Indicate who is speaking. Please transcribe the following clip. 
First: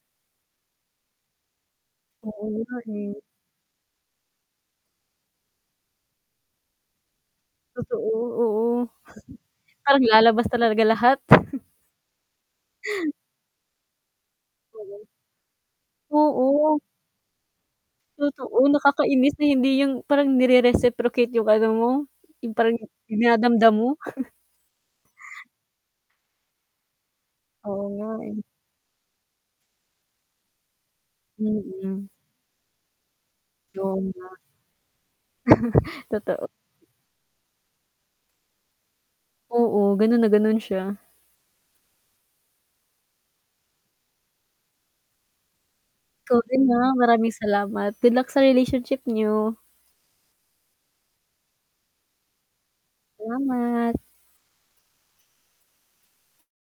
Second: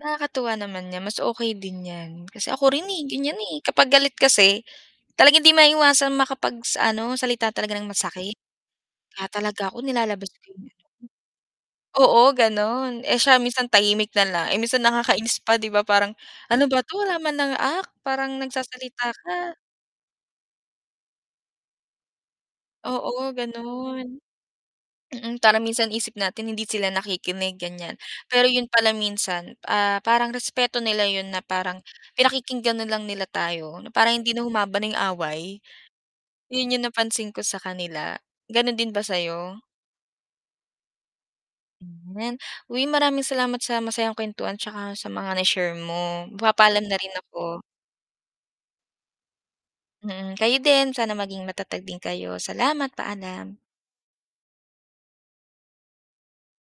Speaker 1: Nakakatuwa naman nga mas okay din 'yan.
Speaker 2: Oo
Speaker 1: Kasi ako
Speaker 2: nga
Speaker 1: rin, eh,
Speaker 2: eh.
Speaker 1: ganiyan, eh, kapag galit kasi, talagang hindi maiwasan makapag sa ano salita talaga ng
Speaker 2: Totoo,
Speaker 1: masakit.
Speaker 2: oo.
Speaker 1: Kaya talaga ako
Speaker 2: Parang
Speaker 1: nilalabas ko
Speaker 2: lalabas
Speaker 1: 'yung
Speaker 2: talaga lahat.
Speaker 1: Oo gano'n, eh, siya minsan tahimik na lang, eh minsan
Speaker 2: Mhm.
Speaker 1: nakakainis pa 'di ba parang, "Ano
Speaker 2: Oo.
Speaker 1: ba 'to wala man lang act, parang
Speaker 2: Totoo,
Speaker 1: nagsasalita ka"
Speaker 2: nakakainis na hindi 'yung parang nere-reciprocate 'yung ano mo 'yung parang
Speaker 1: Oo,
Speaker 2: dinadamdam mo.
Speaker 1: gano'n. Mm, parang minsan isip natin hindi sila nakikinig,
Speaker 2: Oo
Speaker 1: ganiyan.
Speaker 2: nga eh.
Speaker 1: Pero 'yun pala minsan, ah, parang respeto nila 'yun na parang
Speaker 2: Mm.
Speaker 1: pinakikinggan na lang nila tayo, na para
Speaker 2: 'Yon nga.
Speaker 1: hindi na humaba na 'yung away.
Speaker 2: Totoo.
Speaker 1: 'Yun 'yung napansin ko sa kanila, ganun din ba sa'yo?
Speaker 2: Oo, gano'n na gano'n siya.
Speaker 1: Hmm, 'yan. Uy maraming salamat sa masayang kuwentuhan 'tsaka sa mga na-share mo.
Speaker 2: Ikaw din ha.
Speaker 1: Magpapaalam na rin
Speaker 2: Maraming
Speaker 1: ako.
Speaker 2: salamat. Good luck sa relationship niyo.
Speaker 1: Mm, kayo din, sana maging matatag din kayo. Salamat, paalam.
Speaker 2: Salamat!